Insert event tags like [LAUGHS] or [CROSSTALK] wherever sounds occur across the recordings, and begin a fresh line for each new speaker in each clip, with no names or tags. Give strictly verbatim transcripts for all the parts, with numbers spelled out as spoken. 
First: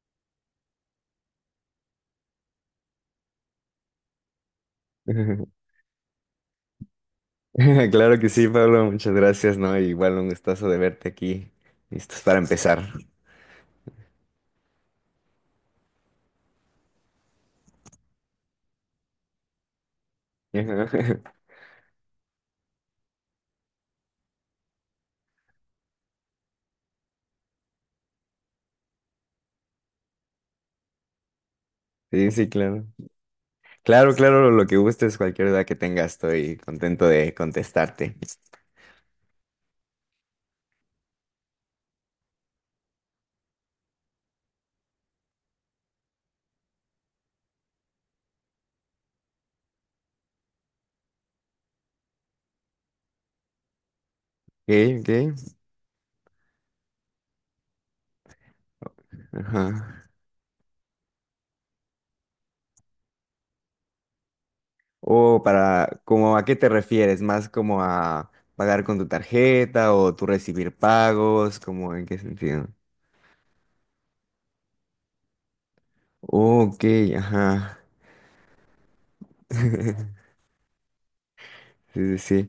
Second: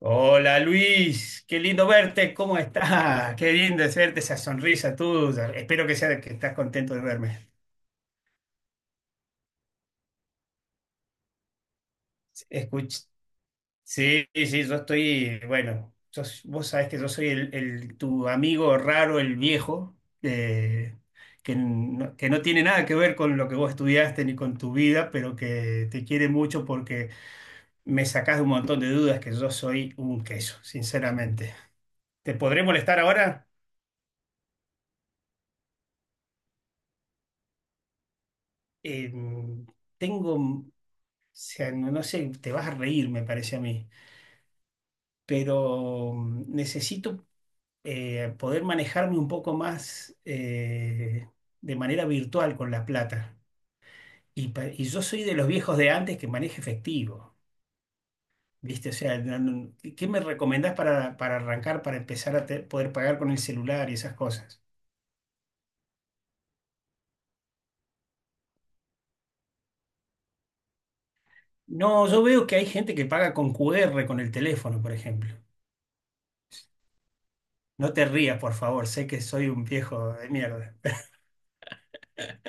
Hola Luis, qué lindo verte, ¿cómo estás? Qué lindo es verte esa sonrisa tuya.
[LAUGHS]
Espero que sea que estás contento de verme.
Claro que sí, Pablo, muchas gracias, ¿no? Igual un gustazo de verte aquí. Listos para empezar.
Escuch- sí, sí, yo estoy, bueno, sos- vos sabés que yo soy el, el- tu amigo raro, el viejo, eh,
Ajá. [LAUGHS]
que, no, que no tiene nada que ver con lo que vos estudiaste ni con tu vida, pero que te quiere mucho porque me sacás de un montón de dudas que yo soy un queso, sinceramente.
Sí,
¿Te
sí,
podré
claro.
molestar ahora?
Claro, claro, lo que gustes, cualquier duda que tengas, estoy contento de contestarte.
Em, tengo. Sea, no, no sé, te vas a reír, me parece a mí, pero mm, necesito eh, poder manejarme un poco más eh, de manera virtual con la plata. Y, pa-
Ok,
y yo soy de los
ok.
viejos de antes que maneja efectivo, ¿viste? O sea, no-
Ajá.
no- ¿qué me recomendás para, para arrancar, para empezar a te- poder pagar con el celular y esas cosas?
O para, como a qué te refieres, más como a pagar con tu tarjeta o tú recibir pagos, como en
No,
qué
yo veo que hay
sentido.
gente que paga con Q R, con el teléfono, por ejemplo.
Ok, ajá.
No te rías, por favor, sé que soy un viejo de
[LAUGHS]
mierda. [LAUGHS]
Sí, sí, sí.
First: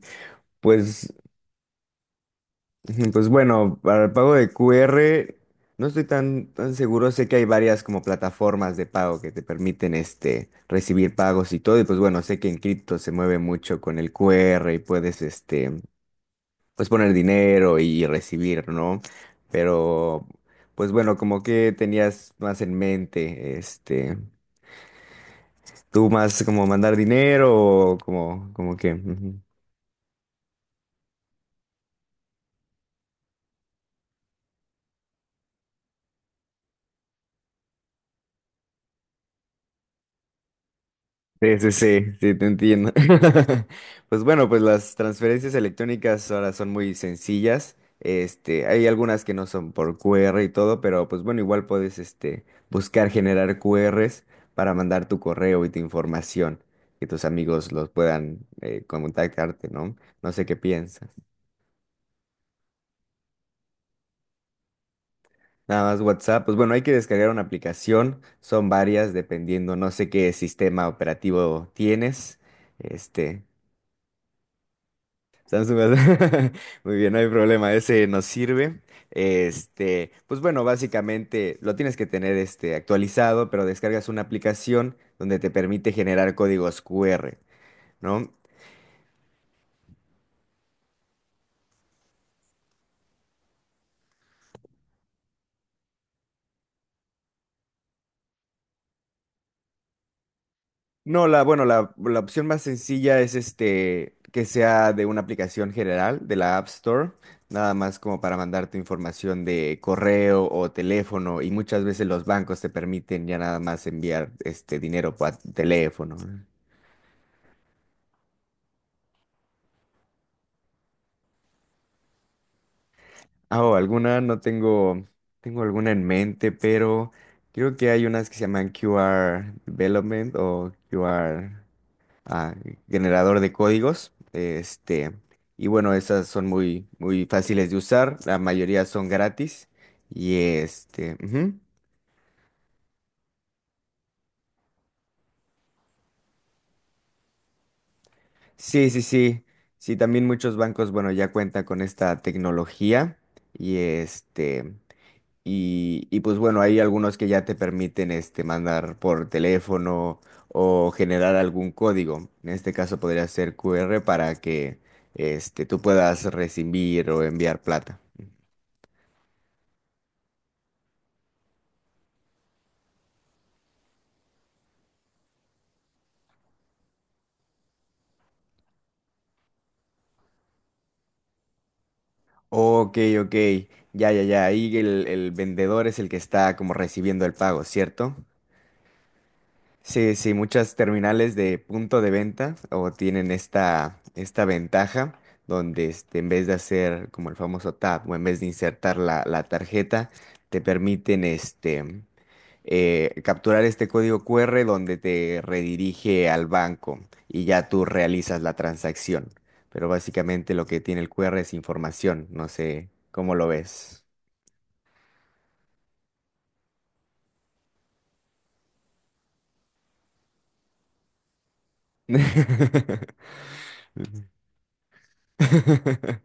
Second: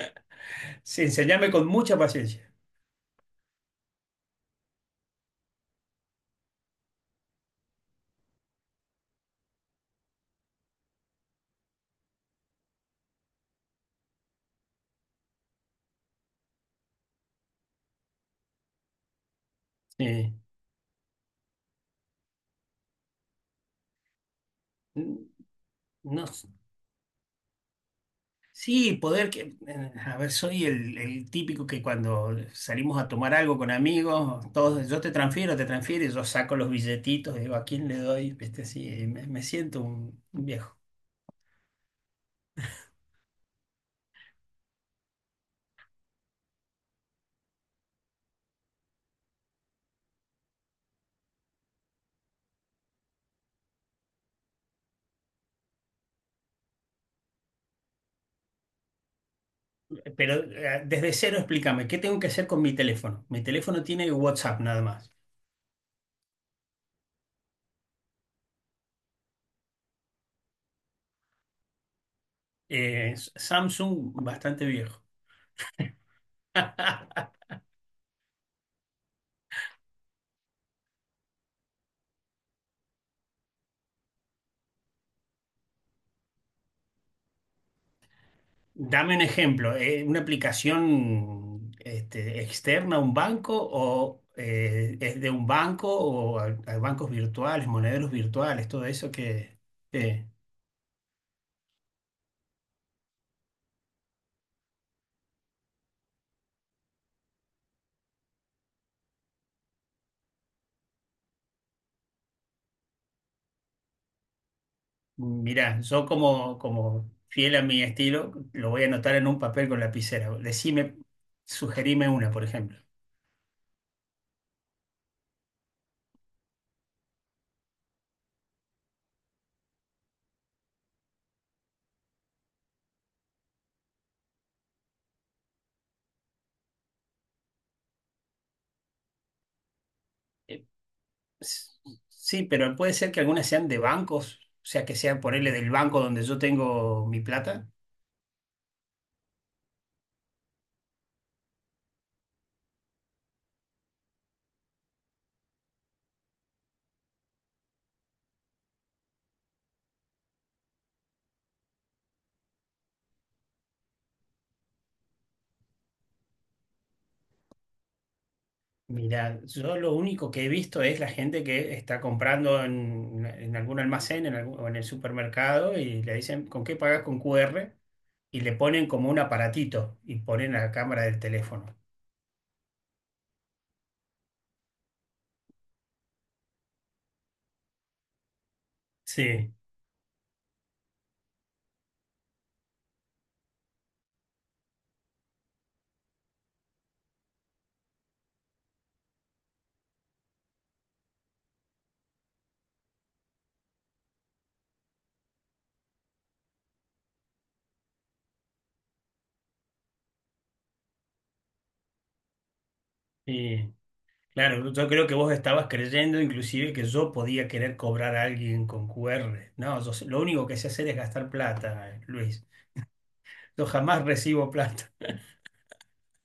Sí,
Pues.
enseñame con mucha paciencia.
Ujú, pues bueno, para el pago de Q R no estoy tan, tan seguro. Sé que hay varias como plataformas de pago que te permiten este, recibir pagos y todo. Y pues bueno, sé que en cripto se mueve mucho con el Q R y puedes este, pues poner dinero y recibir, ¿no? Pero
Sí.
pues bueno, como que tenías más en mente, este, tú
No,
más
s-
como mandar dinero o como, como
sí,
que.
poder que, eh, a ver, soy el, el típico que cuando salimos a tomar algo con amigos, todos, yo te transfiero, te transfiero, y yo saco los billetitos, digo, ¿a quién le doy? Viste, así, y me, me siento un, un viejo.
Sí, sí, sí, sí, te entiendo. [LAUGHS] Pues bueno, pues las transferencias electrónicas ahora son muy sencillas. Este, hay algunas que no son por Q R y todo, pero pues bueno, igual puedes este, buscar generar Q Rs para mandar tu correo y tu información, que tus amigos los puedan eh, contactarte, ¿no? No
Pero
sé qué
eh,
piensas.
desde cero explícame, ¿qué tengo que hacer con mi teléfono? Mi teléfono tiene WhatsApp nada más.
Nada más WhatsApp, pues bueno, hay que descargar una aplicación, son varias dependiendo, no sé qué sistema operativo tienes.
Eh,
Este,
Samsung, bastante viejo.
Samsung, Galaxy. [LAUGHS] Muy bien, no
[LAUGHS]
hay problema, ese nos sirve. Este, pues bueno, básicamente lo tienes que tener este actualizado, pero descargas una aplicación donde te permite generar códigos Q R, ¿no?
Dame un ejemplo, eh, ¿una aplicación este, externa a un banco o eh, es de un banco o a, a bancos virtuales, monederos virtuales, todo eso que... que-
No, la, bueno, la, la opción más sencilla es este que sea de una aplicación general de la App Store, nada más como para mandarte información de correo o teléfono, y muchas veces los bancos te permiten ya nada más enviar este dinero por
mirá, yo
teléfono, ¿no?
como, como fiel a mi estilo, lo voy a anotar en un papel con lapicera. Decime, sugerime una, por ejemplo.
Ah, o alguna, no tengo, tengo alguna en mente, pero creo que hay unas que se llaman Q R Development o Q R ah, generador de códigos. Este, y bueno, esas son muy, muy fáciles de usar. La mayoría son gratis. Y
Eh,
este, ujú.
Sí, pero puede ser que algunas sean de bancos, o sea, que sean ponerle del banco donde yo tengo mi plata.
Sí, sí, sí. Sí, también muchos bancos, bueno, ya cuentan con esta tecnología. Y este. Y, y pues bueno, hay algunos que ya te permiten este, mandar por teléfono o generar algún código. En este caso podría ser Q R para que este, tú puedas recibir o enviar plata.
Mira, yo lo único que he visto es la gente que está comprando en, en algún almacén en algún- o en el supermercado y le dicen, ¿con qué pagas con Q R? Y le ponen como un aparatito y ponen la cámara del teléfono.
Ok, ok. Ya, ya, ya. Ahí el, el vendedor es el que está como recibiendo el pago, ¿cierto?
Sí,
Sí, sí, muchas terminales de punto de venta o tienen esta, esta ventaja donde este, en vez de hacer como el famoso tap o en vez de insertar la, la tarjeta, te permiten este, eh, capturar este código Q R donde te redirige al banco y ya tú realizas la transacción. Pero básicamente lo que tiene el Q R es información, no sé cómo lo
y
ves.
claro, yo creo que vos estabas creyendo inclusive que yo podía querer cobrar a alguien con Q R. No, yo sé- lo único que sé hacer es gastar plata, Luis.
[LAUGHS]
Yo jamás recibo plata.
[LAUGHS]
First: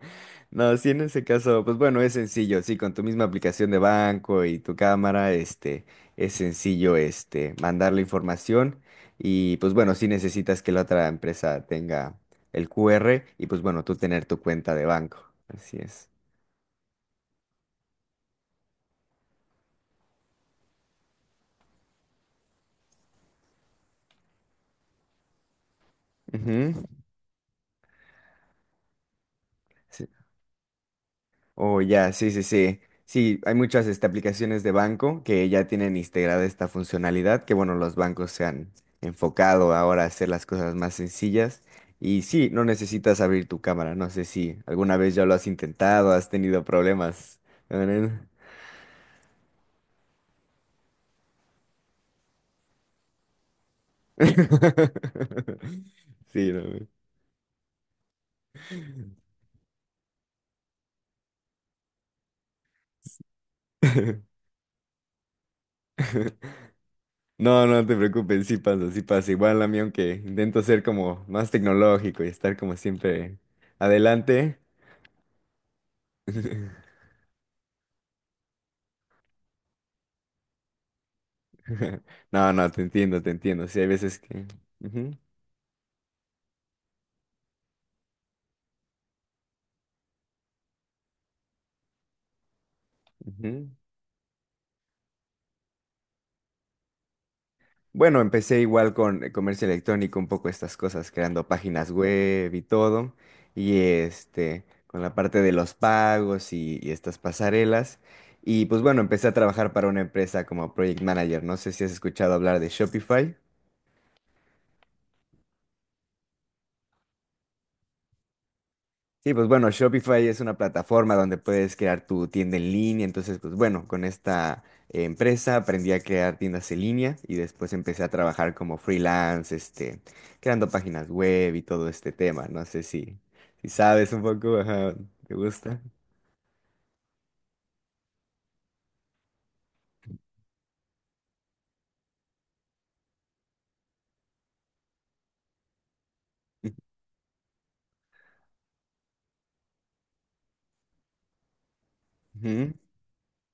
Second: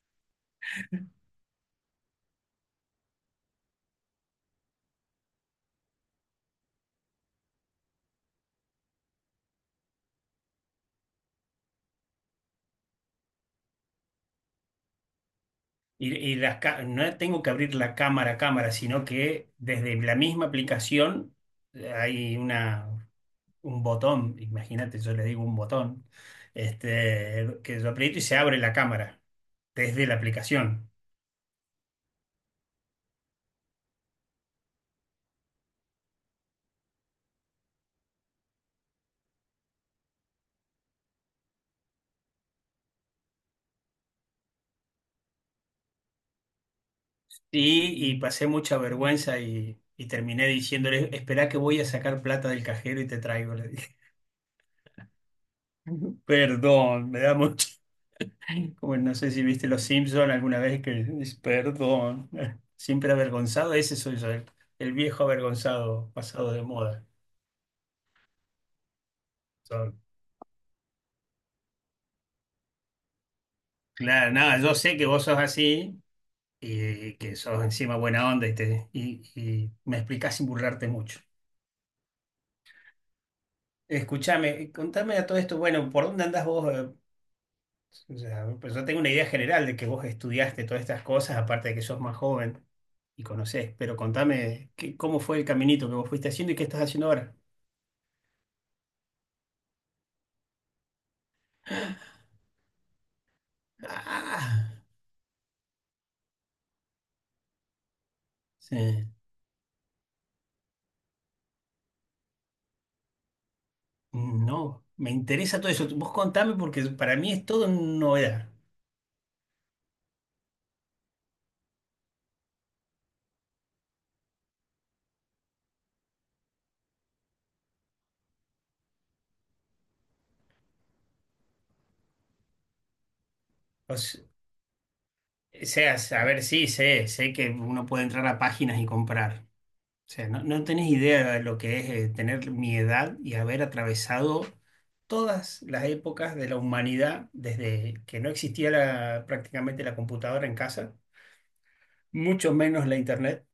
No, sí, en ese caso, pues bueno, es sencillo, sí, con tu misma aplicación de banco y tu cámara, este, es sencillo, este, mandar la información y pues bueno, sí necesitas que la otra empresa tenga el Q R y pues bueno, tú tener tu cuenta de banco. Así es.
Y, y las ca- no tengo que abrir la cámara a cámara, sino que desde la misma aplicación eh, hay una, un botón, imagínate, yo le digo un botón,
Ujú.
este, que yo aprieto y se abre la cámara desde la aplicación.
Oh, ya, sí, sí, sí. Sí, hay muchas este, aplicaciones de banco que ya tienen integrada esta funcionalidad, que bueno, los bancos se han enfocado ahora a hacer las cosas más sencillas. Y sí, no necesitas abrir tu cámara. No sé si alguna vez ya lo has intentado, has tenido problemas.
Y, y pasé mucha vergüenza y, y terminé diciéndole, esperá que voy a sacar plata del cajero y te traigo, le dije.
[LAUGHS]
[LAUGHS]
Sí, no.
Perdón, me da mucho. Como no sé si viste Los Simpson alguna vez que dice, perdón, [LAUGHS] siempre avergonzado, ese soy yo,
[LAUGHS]
el, el viejo avergonzado, pasado de moda.
No, no te preocupes, sí pasa, sí pasa. Igual a mí
Yo,
aunque intento ser como más tecnológico y estar como siempre
claro,
adelante.
nada, yo sé que vos sos así
[LAUGHS]
y que sos encima buena onda y, te, y, y me explicás sin burlarte mucho.
[LAUGHS] No, no, te entiendo, te entiendo. Sí, hay veces que...
Escúchame,
Ujú,
contame a todo esto, bueno, ¿por dónde andás vos, eh? O sea, pues yo tengo una idea general de que vos estudiaste todas estas cosas, aparte de que sos más joven y
ujú.
conocés, pero contame qué- cómo fue el caminito que vos fuiste haciendo y qué estás haciendo ahora.
Bueno, empecé igual con el comercio electrónico, un poco estas cosas, creando páginas web y todo. Y este,
Ah,
con la parte de los pagos y, y estas pasarelas. Y pues bueno,
sí.
empecé a trabajar para una empresa como Project Manager. No sé si has escuchado hablar de Shopify.
No, me interesa todo eso. Vos contame porque para mí es todo novedad.
Sí, pues bueno, Shopify es una plataforma donde puedes crear tu tienda en línea. Entonces, pues bueno, con esta eh, empresa aprendí a crear tiendas en línea y después empecé a trabajar como freelance, este, creando páginas web y todo este tema. No sé si, si
O
sabes un
se-
poco, ajá, ¿te gusta?
sea, a ver, sí, sé, sé que uno puede entrar a páginas y comprar. O sea, no, no tenés idea de lo que es eh, tener mi edad y haber atravesado todas las épocas de la humanidad desde que no existía la- prácticamente la computadora en casa, mucho
Ujú.
menos la internet.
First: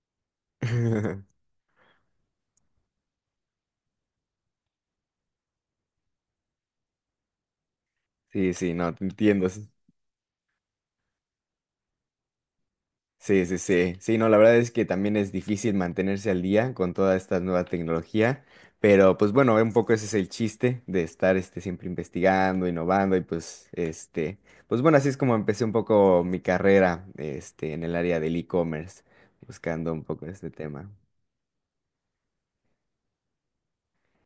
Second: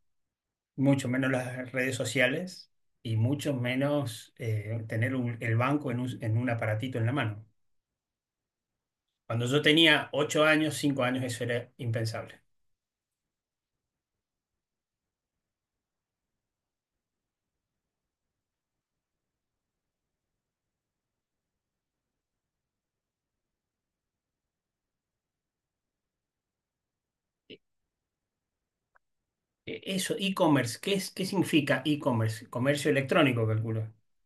Mucho menos
[LAUGHS]
las redes sociales y mucho menos eh, tener un- el banco en un, en un aparatito en la mano.
Sí, sí, no, te
Cuando
entiendo.
yo tenía ocho años, cinco años, eso era impensable.
Sí, sí, sí. Sí, no, la verdad es que también es difícil mantenerse al día con toda esta nueva tecnología, pero pues bueno, un poco ese es el chiste de estar este, siempre investigando, innovando y pues este, pues bueno, así es como empecé un poco mi carrera este, en el área del e-commerce,
E-
buscando un
Eso,
poco este
e-commerce,
tema.
¿qué es, qué significa e-commerce? Comercio electrónico, calculo.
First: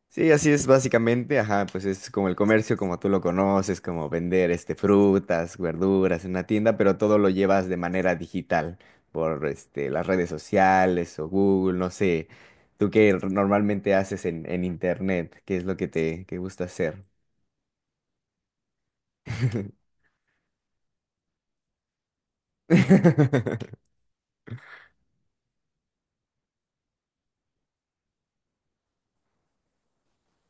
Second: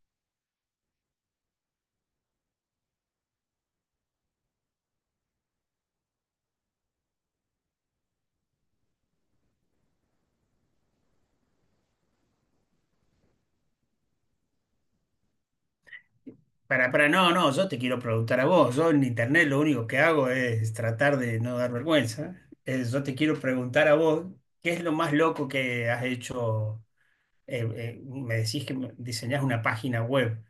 Sí, así es básicamente, ajá, pues es como el comercio, como tú lo conoces, como vender este frutas, verduras en una tienda, pero todo lo llevas de manera digital por este las redes sociales o Google, no sé. ¿Tú qué r- normalmente haces en, en internet? ¿Qué es lo que te que gusta
Para,
hacer?
para, no, no, yo te quiero preguntar a vos. Yo en internet lo único
[LAUGHS]
que hago es tratar de no dar vergüenza. Eh, yo te quiero preguntar
[LAUGHS]
a vos, ¿qué es lo más loco que has hecho? Eh, eh, me decís que me- diseñás una página web.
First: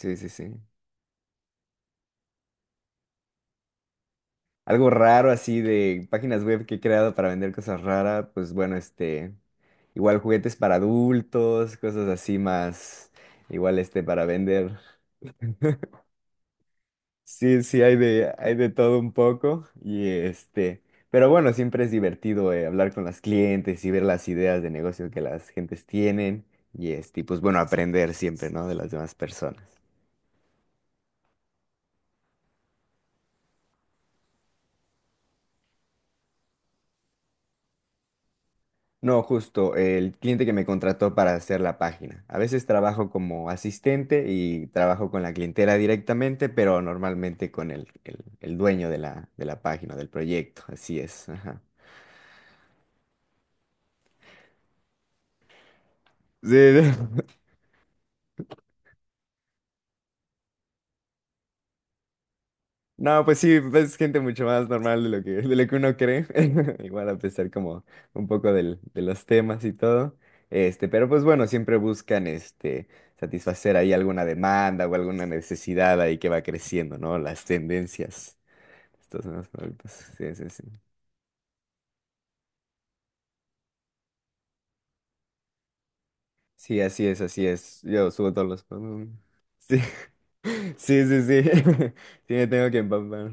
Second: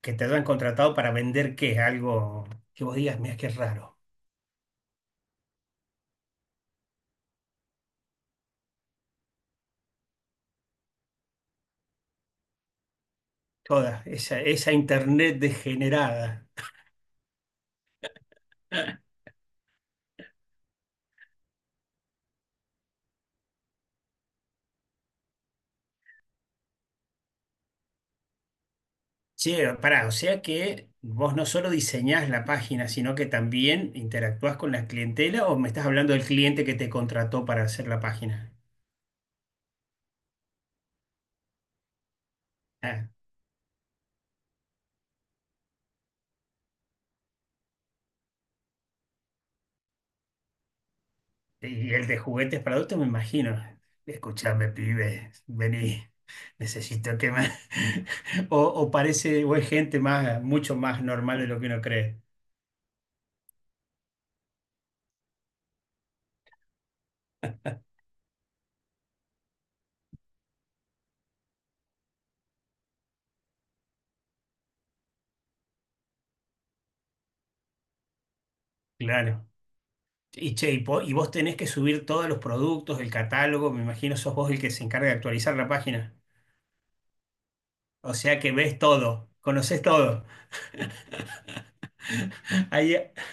Que te
sí,
hayan
sí.
contratado para vender qué, algo que vos digas, mira qué raro.
Algo raro así de páginas web que he creado para vender cosas raras, pues bueno, este, igual juguetes para adultos, cosas así más, igual este
Toda
para
esa, esa
vender.
internet degenerada.
Sí, sí, hay de, hay de todo un poco y este, pero bueno, siempre es divertido eh, hablar con las clientes y ver las ideas de negocio que las gentes tienen y este, y pues bueno, aprender siempre, ¿no? De las demás
Che,
personas.
pará, o sea que vos no solo diseñás la página, sino que también interactuás con la clientela o me estás hablando del cliente que te contrató para hacer la página.
No, justo, el cliente que me contrató para hacer la página. A veces
Ah,
trabajo como asistente y trabajo con la clientela directamente, pero normalmente con el, el- el dueño de la, de la página, del proyecto. Así es. Ajá.
y el de juguetes para adultos, me imagino. Escuchame, pibe, vení,
Sí,
necesito que
[LAUGHS]
me... [LAUGHS] O, o parece, o es gente más, mucho más normal de lo que uno cree.
no, pues sí, es gente mucho más normal de lo que, de lo que uno cree. [LAUGHS] Igual a pesar como un poco del- de los temas y todo. Este, pero pues bueno, siempre buscan este satisfacer ahí alguna demanda o alguna necesidad ahí que va creciendo, ¿no? Las tendencias. Estas son
Claro.
las palmitas. Sí, sí,
Y
sí.
che, y, po- y vos tenés que subir todos los productos, el catálogo, me imagino sos vos el que se encarga de actualizar la página.
Sí, así es, así es. Yo
O
subo
sea
todos
que
los
ves
palmas.
todo,
Sí.
conoces
[LAUGHS]
todo.
Sí, sí, sí. [LAUGHS] Sí, me tengo
[LAUGHS]
que
¿Hay,
empampar.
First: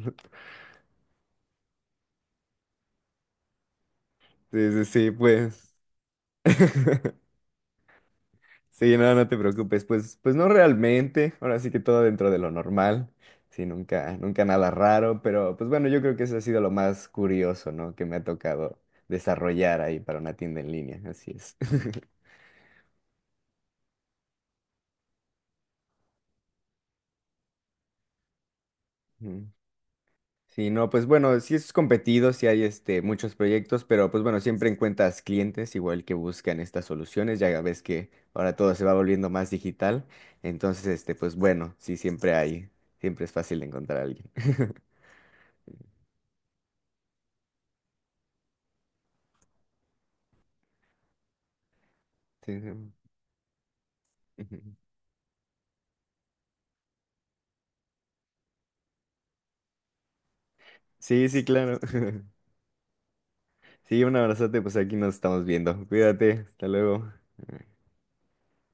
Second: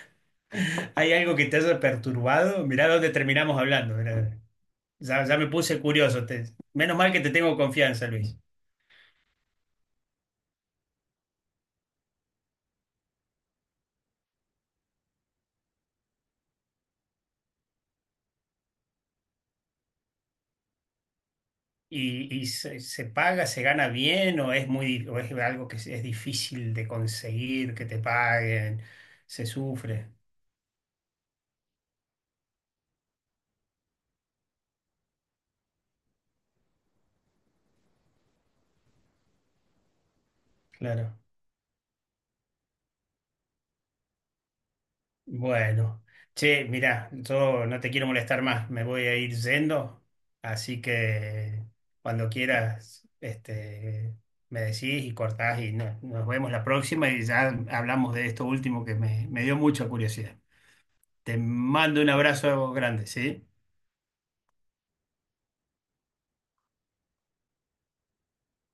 hay algo que te haya perturbado? Mirá dónde terminamos hablando, mirá.
Sí, sí, sí,
Ya, ya me
pues.
puse curioso. Te- menos mal que
[LAUGHS]
te tengo confianza, Luis.
Sí, no, no te preocupes. Pues, pues no realmente. Ahora sí que todo dentro de lo normal. Sí, nunca, nunca nada raro. Pero, pues bueno, yo creo que eso ha sido lo más curioso, ¿no? Que me ha tocado desarrollar ahí para una tienda en línea. Así es. [LAUGHS]
¿Y, y se, se paga, se gana bien o es muy, o es algo que es, es difícil de conseguir, que te paguen? Se
Mm.
sufre,
Sí, no, pues bueno, sí es competido, sí hay este, muchos proyectos, pero pues bueno, siempre encuentras clientes igual que buscan estas soluciones, ya ves que ahora todo se va volviendo más digital, entonces este,
claro.
pues bueno, sí siempre hay, siempre es fácil encontrar a alguien. [LAUGHS]
Bueno, che, mirá, yo no te quiero molestar más, me voy a ir yendo, así que cuando
Sí, sí,
quieras, este, me
ujú.
decís y cortás y no- nos vemos la próxima y ya hablamos de esto último que me, me dio mucha curiosidad.
Sí,
Te
sí, claro.
mando un
[LAUGHS]
abrazo grande, ¿sí?
Sí, un abrazote, pues aquí nos estamos viendo. Cuídate, hasta luego.